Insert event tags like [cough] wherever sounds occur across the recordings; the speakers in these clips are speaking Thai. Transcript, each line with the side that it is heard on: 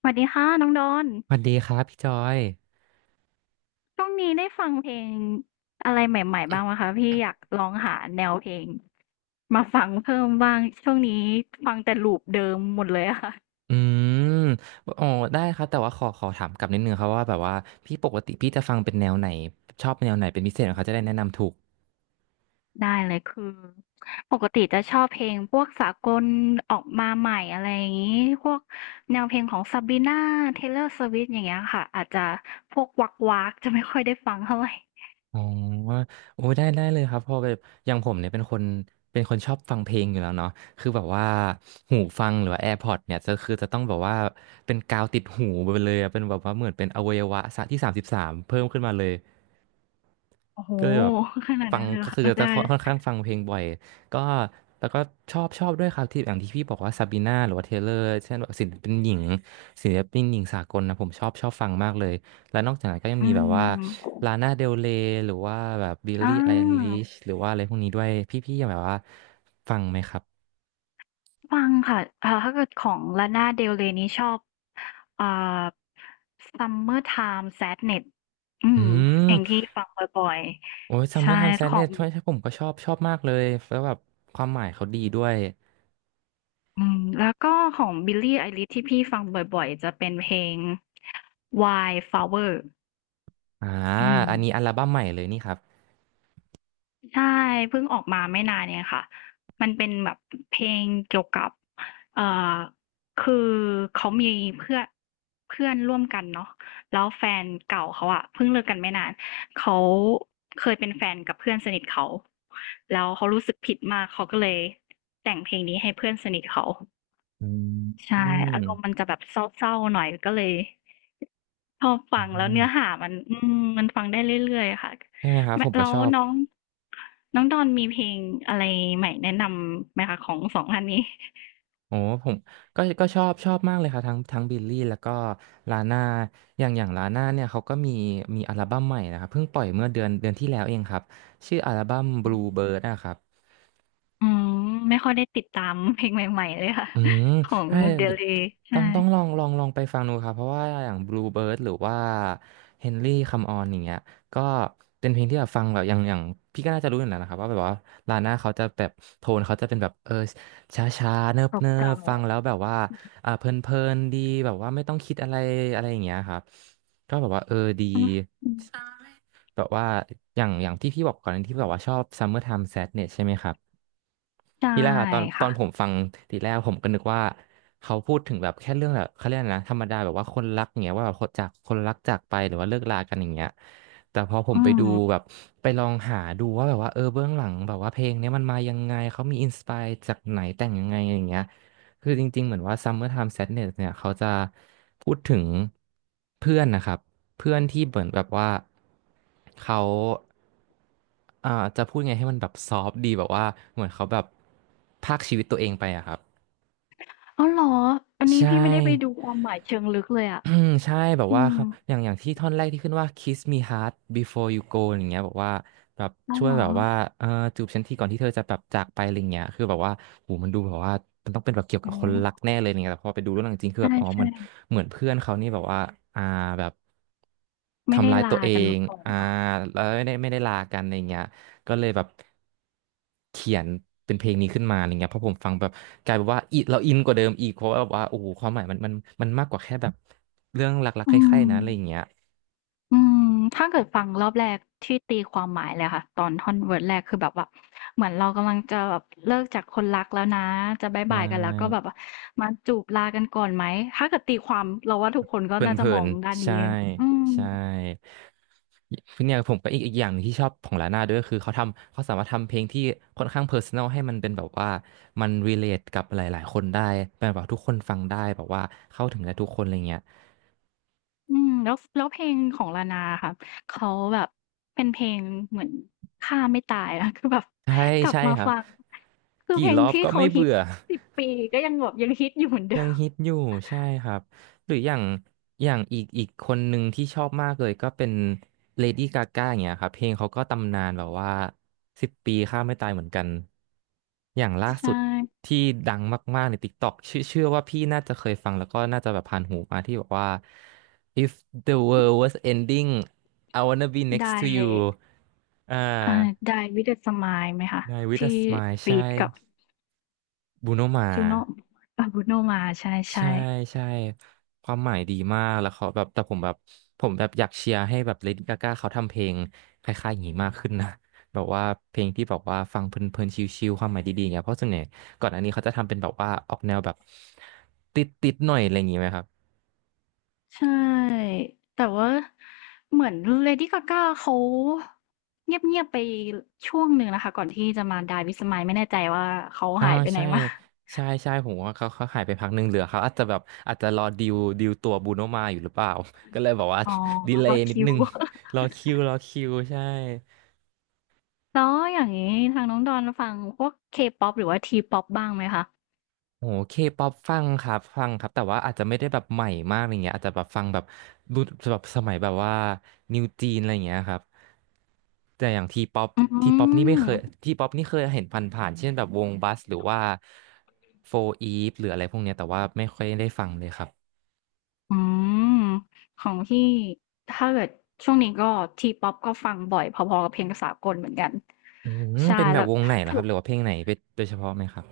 left: สวัสดีค่ะน้องดอน
right: สวัสดีครับพี่จอย
left: ช่วงนี้ได้ฟังเพลงอะไรใหม่ๆบ้างไหมคะพี่อยากลองหาแนวเพลงมาฟังเพิ่มบ้างช่วงนี้ฟังแต่ลูปเดิมหมดเลยอะค่ะ
right: อืมอ๋อได้ครับแต่ว่าขอถามกลับนิดนึงครับว่าแบบว่าพี่ปกติพี่จะฟังเป็นแนวไหนชอบแนวไหนเป็นพิเศษเขาจะได้แนะนำถูก
left: ได้เลยคือปกติจะชอบเพลงพวกสากลออกมาใหม่อะไรอย่างนี้พวกแนวเพลงของซาบีน่าเทเลอร์สวิฟต์อย่างเงี้ยค่ะอาจจะพวกวักวักจะไม่ค่อยได้ฟังเท่าไหร่
right: อ๋อโอ้ได้ได้เลยครับเพอแบบอย่างผมเนี่ยเป็นคนเป็นคนชอบฟังเพลงอยู่แล้วเนาะคือแบบว่าหูฟังหรือว่า AirPods เนี่ยจะคือจะต้องแบบว่าเป็นกาวติดหูไปเลยอะเป็นแบบว่าเหมือนเป็นอวัยวะที่33เพิ่มขึ้นมาเลย
left: โอ้โห
right: ก็เลยแบบ
left: ขนาด
right: ฟั
left: นั้
right: ง
left: นเลยเหร
right: ก็
left: อ
right: คื
left: ค่ะ
right: อจะ
left: ได้
right: ค่อนข้างฟังเพลงบ่อยก็แล้วก็ชอบด้วยครับที่อย่างที่พี่บอกว่าซาบีนาหรือว่าเทเลอร์เช่นแบบศิลปินหญิงศิลปินหญิงสากลนะผมชอบฟังมากเลยและนอกจากนั้นก็ยัง
left: อื
right: มีแบบว่า
left: ม
right: ลานาเดลเรยหรือว่าแบบบิล
left: อ่า
right: ลี่ไอลิชหรือว่าอะไรพวกนี้ด้วยพี่ๆยังแบบว่าฟังไหมครับ
left: ฟังค่ะถ้าเกิดของลาน่าเดลเรย์นี่ชอบอ่า Summertime Sadness อื
right: อื
left: มเพลงที่
right: ม
left: ฟังบ่อย
right: โอ้ยซั
left: ๆ
right: มเมอ
left: ใช่
right: ร์ไทม์แซ
left: ข
right: ดเน
left: อ
right: ส
left: ง
right: ใช่ผมก็ชอบมากเลยแล้วแบบความหมายเขาดีด้วย
left: อืมแล้วก็ของ Billie Eilish ที่พี่ฟังบ่อยๆ จะเป็นเพลง Wildflower
right: อ่า
left: อืม
right: อันนี้อัลบั้มใหม่เลยนี่ครับ
left: ใช่เพิ่งออกมาไม่นานเนี่ยค่ะมันเป็นแบบเพลงเกี่ยวกับเอ่อคือเขามีเพื่อนเพื่อนร่วมกันเนาะแล้วแฟนเก่าเขาอะเพิ่งเลิกกันไม่นานเขาเคยเป็นแฟนกับเพื่อนสนิทเขาแล้วเขารู้สึกผิดมากเขาก็เลยแต่งเพลงนี้ให้เพื่อนสนิทเขา
right: อื
left: ใช่อาร
right: ม
left: มณ์มันจะแบบเศร้าๆหน่อยก็เลย พอ
right: อื
left: ฟังแล้ว
right: ม
left: เนื้อหามันอืมมันฟังได้เรื่อยๆค่ะ
right: ใช่ไหมครับ
left: แม
right: ผมก็
left: แล้ว
right: ชอบ
left: น้องน้องดอนมีเพลงอะไรใหม่แนะนำไหมคะของสองท่านนี้
right: โอ้ผมก็ก็ชอบมากเลยครับทั้งบิลลี่แล้วก็ลาน่าอย่างอย่างลาน่าเนี่ยเขาก็มีอัลบั้มใหม่นะครับเพิ่งปล่อยเมื่อเดือนที่แล้วเองครับชื่ออัลบั้ม
left: ออ
right: Blue Bird นะครับ
left: อืมไม่ค่อยได้ติดตามเพลงใหม่ๆเลยค่ะ
right: อืม
left: ของ
right: ถ้า
left: เดล y
right: ต้
left: ใช่
right: องต้องลองไปฟังดูครับเพราะว่าอย่าง Bluebird หรือว่า Henry Come On อย่างเงี้ยก็เป็นเพลงที่แบบฟังแบบอย่างอย่างพี่ก็น่าจะรู้อยู่แล้วนะครับ ว่าแบบว่าลาน่าเขาจะแบบโทนเขาจะเป็นแบบช้าช้าเนิบเนิบ
left: เก่า
right: ฟัง แล้วแบบว่าอ่าเพลินเพลินดีแบบว่าไม่ต้องคิดอะไรอะไรอย่างเงี้ยครับก็แบบว่าเออดี
left: ๆอืออืม
right: แบบว่าอย่างอย่างที่พี่บอกก่อนที่แบบว่าชอบ Summer Time Sadness ใช่ไหมครับ
left: ใช่
right: นี่แหละค่ะตอนตอ
left: ค่ะ
right: นผมฟังทีแรกผมก็นึกว่าเขาพูดถึงแบบแค่เรื่องแบบเขาเรียกอะไรนะธรรมดาแบบว่าคนรักอย่างเงี้ยว่าแบบคนจากคนรักจากไปหรือว่าเลิกลากันอย่างเงี้ยแต่พอผม
left: อื
right: ไปดูแบ
left: ม
right: บไปลองหาดูว่าแบบว่าเบื้องหลังแบบว่าเพลงเนี้ยมันมายังไงเขามีอินสปายจากไหนแต่งยังไงอย่างเงี้ย คือจริงๆ เหมือนว่า Summertime Sadness เนี่ยเขาจะพูดถึงเพื่อนนะครับเพื่อนที่เหมือนแบบว่าเขาอ่าจะพูดไงให้มันแบบซอฟต์ดีแบบว่าเหมือนเขาแบบพากชีวิตตัวเองไปอะครับ
left: อาวเหรออันนี้
right: ใช
left: พี่ไม่ได้ไปดู
right: ่
left: ความหมายเชิงลึกเลยอ่ะ
right: อืมใช่แบบ
left: อื
right: ว่าค
left: ม
right: รับอย่างอย่างที่ท่อนแรกที่ขึ้นว่า kiss me hard before you go อย่างเงี้ยแบบว่าแบบ
left: อาว
right: ช่วย
left: เหรอ
right: แบบว่าเออจูบฉันทีก่อนที่เธอจะแบบจากไปอะไรเงี้ยคือแบบว่าโหมันดูแบบว่ามันต้องเป็นแบบเกี่ยวกั
left: อ๋
right: บ
left: อ
right: คนรักแน่เลยเนี่ยแต่พอไปดูเรื่องจริงคือ
left: ใช่
right: แบบอ๋อ
left: ใช่
right: มันเหมือนเพื่อนเขานี่แบบว่าอ่าแบบ
left: ไม่ได้
right: ทำร้ายตั
left: ลา
right: วเอ
left: กัน
right: ง
left: มาก่อน
right: อ่า
left: เนาะ
right: แล้วไม่ได้ลากันอะไรเงี้ยก็เลยแบบเขียนเป็นเพลงนี้ขึ้นมาอะไรเงี้ยเพราะผมฟังแบบกลายเป็นว่าอิเราอินกว่าเดิมอีกเพราะว่าแบบว่าโอ้โหความหมายมันมากกว่าแค่แบบ เรื่องรักๆ
left: อื
right: ใคร่ๆ
left: ม
right: นะอะไรอย่างเงี้ย
left: อืมถ้าเกิดฟังรอบแรกที่ตีความหมายเลยค่ะตอนท่อนเวิร์ดแรกคือแบบว่าเหมือนเรากำลังจะแบบเลิกจากคนรักแล้วนะจะบ๊าย
right: ใช
left: บายกันแล้วก็แบบ
right: ่
left: ว่ามาจูบลากันก่อนไหมถ้าเกิดตีความเราว่าทุกคนก็น่า
right: เพ
left: จะ
right: ลิ
left: มอ
right: น
left: งด้าน
right: ๆ
left: นี้
right: ใช่
left: อืม
right: ใช่เนี่ยผมก็อีกอีกอย่างหนึ่งที่ชอบของลาน่าด้วยก็คือเขาทำเขาสามารถทำเพลงที่ค่อนข้างเพอร์ซันอลให้มันเป็นแบบว่ามัน relate กับหลายๆคนได้เป็นแบบว่าทุกคนฟังได้แบบว่าเข้าถึงได้ทุกคนอะไรเงี้ย
left: อืมแล้วเพลงของลานาอะค่ะเขาแบบเป็นเพลงเหมือนฆ่าไม่ตายอะคือแบบ
right: ใช่
left: กลับ
right: ใช่
left: มา
right: ครับ
left: ฟังคือเพ
right: กี่
left: ลง
right: รอบ
left: ที่
right: ก็
left: เขา
right: ไม่
left: ฮิต
right: เบื่อ
left: 10 ปีก็ยังแบบยังฮิตอยู่เหมือนเดิ
right: ยัง
left: ม
right: ฮิตอยู่ใช่ครับหรืออย่างอย่างอีกอีกคนหนึ่งที่ชอบมากเลยก็เป็นเลดี้กาก้าอย่างเงี้ยครับเพลงเขาก็ตำนานแบบว่า10 ปีข้ามไม่ตายเหมือนกันอย่างล่าสุ
left: ใช่
right: ดที่ดังมากๆใน TikTok ชื่อเชื่อว่าพี่น่าจะเคยฟังแล้วก็น่าจะแบบผ่านหูมาที่บอกว่า If the world was ending I wanna be
left: ได้
right: next to you อ่า
left: อ่า Die with a Smile ไหมคะ
right: n i with a
left: ที่
right: smile
left: ฟีตกับ
right: ใช่บูโนมา
left: จ u โน่Bruno Mars
right: ใช่
left: ใช่
right: ใช่ความหมายดีมากแล้วเขาแบบแต่ผมแบบอยากเชียร์ให้แบบเลดี้กาก้าเขาทำเพลงคล้ายๆอย่างนี้มากขึ้นนะแบบว่าเพลงที่แบบว่าฟังเพลินๆชิลๆความหมายดีๆอย่างเงี้ยเพราะส่วนใหญ่ก่อนอันนี้เขาจะทำเป็นแบบว่าออกแนวแบบติดๆหน่อยอะไรอย่างงี้ไหมครับ
left: ๆใช่แต่ว่าเหมือน Lady Gaga เขาเงียบๆไปช่วงหนึ่งนะคะก่อนที่จะมา Die with a Smile ไม่แน่ใจว่าเขา
right: อ๋อ
left: หายไปไหน
right: ใช่
left: มา
right: ใช่ใช่ผมว่าเขาหายไปพักหนึ่งเหลือเขาอาจจะแบบอาจจะรอดิวตัวบูโนมาอยู่หรือเปล่า [laughs] ก็เลยบอกว่า
left: อ๋อ
right: [laughs] ดีเล
left: ล็อก
right: ย์นิด
left: คิ
right: นึ
left: ว
right: ง
left: [laughs]
right: รอคิวใช่
left: แล้วอย่างงี้ทางน้องดอนฟังพวก K-pop หรือว่า T-pop บ้างไหมคะ
right: โอ้เคป๊อปฟังครับแต่ว่าอาจจะไม่ได้แบบใหม่มากอะไรเงี้ยอาจจะแบบฟังแบบรุ่นแบบสมัยแบบว่านิวจีนอะไรเงี้ยครับแต่อย่างทีป๊อป
left: อื
right: ทีป๊อปนี่ไม่เคย
left: ม
right: ทีป๊อปนี่เคยเห็นผ่านๆเช่นแบบวงบัสหรือว่าโฟอีฟหรืออะไรพวกเนี้ยแต่ว่าไม่ค่อยได้ฟังเลยครับ
left: อืมของพี่ถ้าเกิดช่วงนี้ก็ทีป๊อปก็ฟังบ่อยพอๆกับเพลงสากลเหมือนกัน
right: อืม
left: ใช่
right: เป็นแบ
left: แล้
right: บ
left: ว
right: วงไหนเหร
left: ถ
right: อค
left: อ
right: รับหรือว่าเพลงไหนเป็นโดยเฉพาะไหมครับ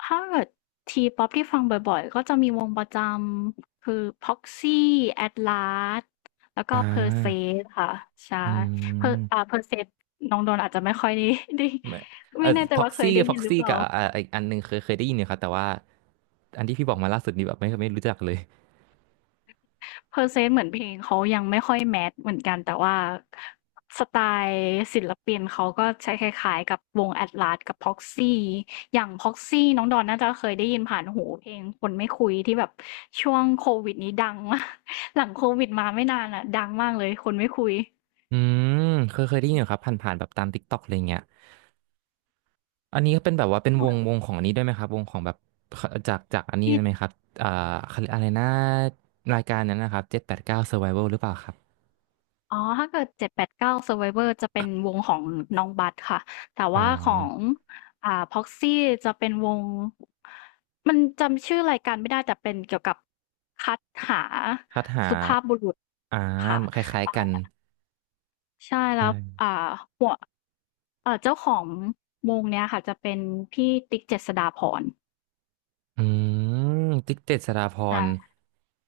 left: ถ้าเกิดทีป๊อปที่ฟังบ่อยๆก็จะมีวงประจำคือ p ซ o x y Atlas แล้วก็
right: อ่
left: p e r s e
right: า
left: สค่ะใช่
right: อื
left: per อ
right: ม
left: เพอร์ s e สน้องโดนอาจจะไม่ค่อยได้ [laughs] ได้
right: ไม่
left: ไม่แน่ใจ
right: พ็อก
left: ว่าเค
right: ซี่
left: ยได้ยินหรือเปล่า
right: กับอีกอันหนึ่งเคยได้ยินอยู่ครับแต่ว่าอันที่พี่บอกมาล่าสุดนี่แบบไม่รู้จักเลย
left: เพอร์เซนต์เหมือนเพลงเขายังไม่ค่อยแมสเหมือนกันแต่ว่าสไตล์ศิลปินเขาก็ใช้คล้ายๆกับวง Atlas กับ Proxy อย่าง Proxy น้องดอนน่าจะเคยได้ยินผ่านหูเพลงคนไม่คุยที่แบบช่วงโควิดนี้ดังมาก [laughs] หลังโควิดมาไม่นานอะดังมากเลยคนไม่คุย
right: อืมเคยได้ยินอยู่ครับผ่านๆแบบตาม t ิ k กต k อกอะไรเงี้ยอันนี้ก็เป็นแบบว่าเป็นวงของอันนี้ด้วยไหมครับวงของแบบจากอันนี้
left: ที่
right: ไหมครับอ่าเขาเรียกอะไรนะรายการนั้นนะครับเจ็ดแปดเก้า Survival หรือเปล่าครับ
left: อ๋อถ้าเกิด789 Survivor จะเป็นวงของน้องบัสค่ะ แต่
right: อ๋อ
left: ว่าของProxy จะเป็นวงมันจำชื่อรายการไม่ได้แต่เป็นเกี่ยวกับคัดหา
right: คัดหา
left: สุภาพบุรุษ
right: อ่า
left: ค่ะ
right: คล้ายๆกัน
left: อ่าใช่แล้
right: ใช่
left: วอ่าหัวเจ้าของวงเนี้ยค่ะจะเป็นพี่ติ๊กเจษฎาภรณ์
right: อืมติ๊กเจ็ดสราพ
left: อา
right: ร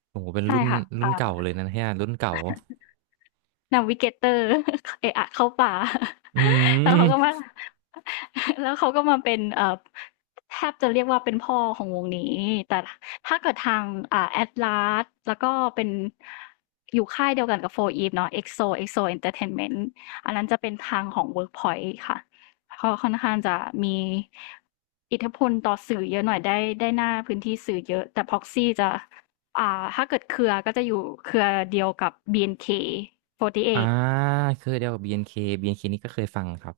right: โอ้โหเป็น
left: ใช่
right: รุ่น
left: ค่ะ
right: รุ่นเก่า
left: อ่า
right: เลยนะเนี่ยรุ่นเก่า
left: นาวิ [laughs] เกเตอร์ [laughs] เอะอะเข้าป่า
right: อื
left: [laughs] แล้ว
right: ม
left: เขาก็มา [laughs] แล้วเขาก็มาเป็นแทบจะเรียกว่าเป็นพ่อของวงนี้แต่ถ้าเกิดทางแอตลาสแล้วก็เป็นอยู่ค่ายเดียวกันกับโฟอีฟเนาะเอ็กโซเอ็กโซเอนเตอร์เทนเมนต์อันนั้นจะเป็นทางของเวิร์กพอยต์ค่ะเขาค่อนข้างจะมีอิทธิพลต่อสื่อเยอะหน่อยได้ได้หน้าพื้นที่สื่อเยอะแต่พ็อกซี่จะ อ่าถ้าเกิดเครือก็จะอยู่เครือเดียวกับ BNK48 อนเคสี่สิ
right: อ่า
left: บแปด
right: เคยเดียวกับ BNK นเคบีเอ็นเคนี่ก็เคยฟังครับ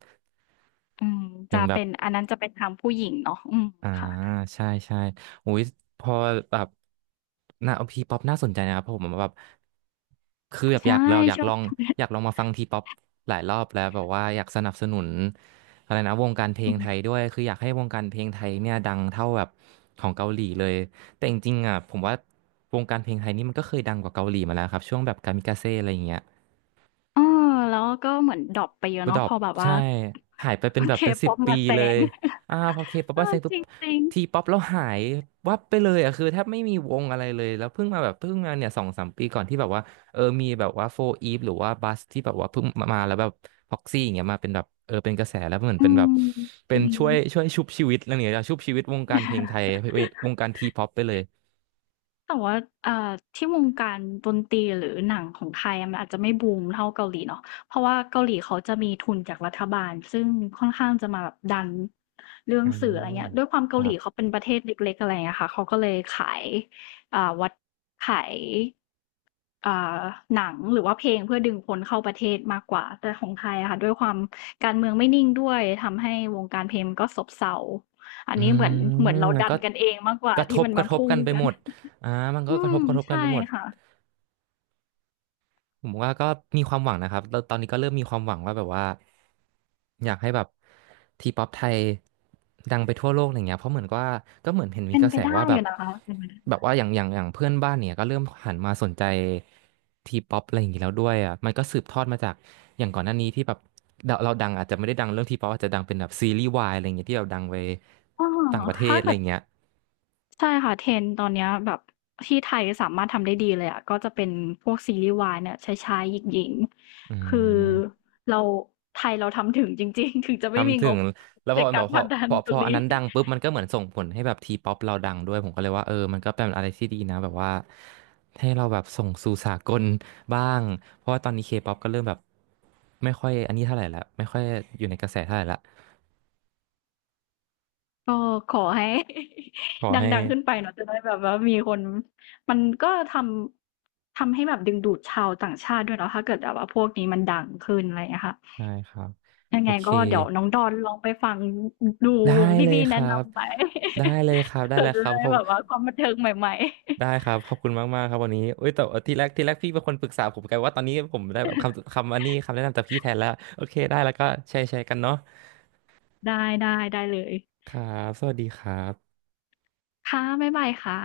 left: อืม
right: อย่า
left: จะ
right: งแบบ
left: เป็นอันนั้นจะเป็นทางผู้หญิงเนาะอืม
right: อ่า
left: ค่ะ
right: ใช่ใช่อุ้ยพอแบบน่าทีป๊อปน่าสนใจนะครับเพราะผมแบบคือแบบอ
left: ใช่
right: ยากลองอยาก
left: ช่ว
right: ล
left: ง
right: องอยากลองมาฟังทีป๊อปหลายรอบแล้วแบบว่าอยากสนับสนุนอะไรนะวงการเพล
left: อื
right: งไท
left: ม
right: ยด้วยคืออยากให้วงการเพลงไทยเนี่ยดังเท่าแบบของเกาหลีเลยแต่จริงๆอ่ะผมว่าวงการเพลงไทยนี่มันก็เคยดังกว่าเกาหลีมาแล้วครับช่วงแบบกามิกาเซ่อะไรอย่างเงี้ย
left: เออแล้วก็เหมือนดรอปไปเยอะ
right: บูด
left: เนาะ
right: อ
left: พ
right: ป
left: อแบบว่า
right: ใช่หายไปเป็นแบบเป็นสิบ
left: K-pop
right: ปี
left: มาแซ
right: เลย
left: ง
right: อ่าพอเคป๊อ
left: [laughs]
right: ป
left: เอ
right: มาเซ็
left: อ
right: งปุ๊
left: จ
right: บ
left: ริง
right: ทีป๊อปแล้วหายวับไปเลยอ่ะคือแทบไม่มีวงอะไรเลยแล้วเพิ่งมาแบบเพิ่งมาเนี่ยสองสามปีก่อนที่แบบว่าเออมีแบบว่าโฟอีฟหรือว่าบัสที่แบบว่าเพิ่งมาแล้วแบบพ็อกซี่อย่างเงี้ยมาเป็นแบบเออเป็นกระแสแล้วเหมือ
left: ๆ
right: น
left: อื
right: เป็นแบบ
left: มจ
right: เป็น
left: ริง
right: ช่วยชุบชีวิตอะไรอย่างเงี้ยชุบชีวิตวงการเพลงไทยวงการทีป๊อปไปเลย
left: แต่ว่าอ่าที่วงการดนตรีหรือหนังของไทยอะมันอาจจะไม่บูมเท่าเกาหลีเนาะเพราะว่าเกาหลีเขาจะมีทุนจากรัฐบาลซึ่งค่อนข้างจะมาแบบดันเรื่อง
right: อ่
left: สื่ออะไรเงี้ย
right: า
left: ด้วยความ
right: ค
left: เกาห
right: รั
left: ลีเขา
right: บ
left: เป็นประเทศเล็กๆอะไรเงี้ยค่ะเขาก็เลยขายอ่าวัดขายอ่าหนังหรือว่าเพลงเพื่อดึงคนเข้าประเทศมากกว่าแต่ของไทยอะค่ะด้วยความการเมืองไม่นิ่งด้วยทำให้วงการเพลงมันก็ซบเซาอัน
right: อื
left: นี้เห
right: ม
left: มือนเรา
right: มัน
left: ดั
right: ก็
left: นกันเองมากกว่า
right: กระท
left: ที่
right: บ
left: มัน
right: ก
left: มา
right: ระทบ
left: พุ่ง
right: กันไป
left: กัน
right: หมดอ่ามันก็
left: อื
right: กระท
left: ม
right: บกระทบกั
left: ใช่
right: นไปหมด
left: ค่ะ
right: ผมว่าก็มีความหวังนะครับแล้วตอนนี้ก็เริ่มมีความหวังว่าแบบว่าอยากให้แบบทีป๊อปไทยดังไปทั่วโลกอะไรเงี้ยเพราะเหมือนกับว่าก็เหมือนเห็นมี
left: เป็น
right: กระ
left: ไป
right: แส
left: ได้
right: ว่าแบ
left: อ
right: บ
left: ยู่นะคะเป็นไปได้
right: แบบว่าอย่างเพื่อนบ้านเนี่ยก็เริ่มหันมาสนใจทีป๊อปอะไรอย่างงี้แล้วด้วยอ่ะมันก็สืบทอดมาจากอย่างก่อนหน้านี้ที่แบบเราดังอาจจะไม่ได้ดังเรื่องทีป๊อปอาจจะดังเป็นแบบซีรีส์วายอะไรอย่างเงี้ยที่เราดังไป
left: อ้อ
right: ต่างประเทศ
left: ถ้า
right: อะไร
left: เกิ
right: อ
left: ด
right: ย่างเงี้ย
left: ใช่ค่ะ trend ตอนเนี้ยแบบที่ไทยสามารถทำได้ดีเลยอะก็จะเป็นพวกซีรีส์วายเนี่ยชายๆหญิง
right: อื
left: ๆคือ
right: ม
left: เราไทยเราทำถึงจริงๆ [laughs] ถึงจะไม่มี
right: ทำถึ
left: ง
right: ง
left: บ
right: แล้วพ
left: ใน
right: อแบ
left: กา
right: บ
left: ร
right: พ
left: ผ
right: อ
left: ลักดัน
right: พอ
left: ต
right: พ
left: ร
right: อ
left: ง
right: อัน
left: นี้
right: นั้นดัง
left: [laughs]
right: ปุ๊บมันก็เหมือนส่งผลให้แบบทีป๊อปเราดังด้วยผมก็เลยว่าเออมันก็เป็นอะไรที่ดีนะแบบว่าให้เราแบบส่งสู่สากลบ้างเพราะว่าตอนนี้เคป๊อปก็เริ่มแบบไม่ค่อยอันนี้เท่าไหร่ละไม่ค่อยอยู่ในกระแสเท่าไหร่ละ
left: ก็ขอให้
right: ขอ
left: [laughs]
right: ให้
left: ดังๆขึ้นไปเนาะจะได้แบบว่ามีคนมันก็ทำทำให้แบบดึงดูดชาวต่างชาติด้วยเนาะถ้าเกิดแบบว่าพวกนี้มันดังขึ้นอะไรอย่างเงี้ยค่ะ
right: ใช่ครับ
left: ยัง
right: โอ
left: ไง
right: เค
left: ก็เดี๋ยวน้องดอนลองไปฟังดู
right: ได้
left: วงที่
right: เลย
left: พี่
right: ค
left: แนะ
right: รับ
left: นำไป [laughs]
right: ได้
left: เผื่
right: เล
left: อ
right: ย
left: จะ
right: ครับ
left: ได้
right: เขา
left: แบบว่าความบันเทิงใหม่
right: ได้ครับขอบคุณมากมากครับวันนี้เอ้ยแต่ที่แรกพี่เป็นคนปรึกษาผมกันว่าตอนนี้ผมได้แบบคำอันนี้คำแนะนำจากพี่แทนแล้วโอเคได้แล้วก็แชร์กันเนาะ
left: ๆได้ได้ได้เลย
right: ครับสวัสดีครับ
left: ค่ะบ๊ายบายค่ะ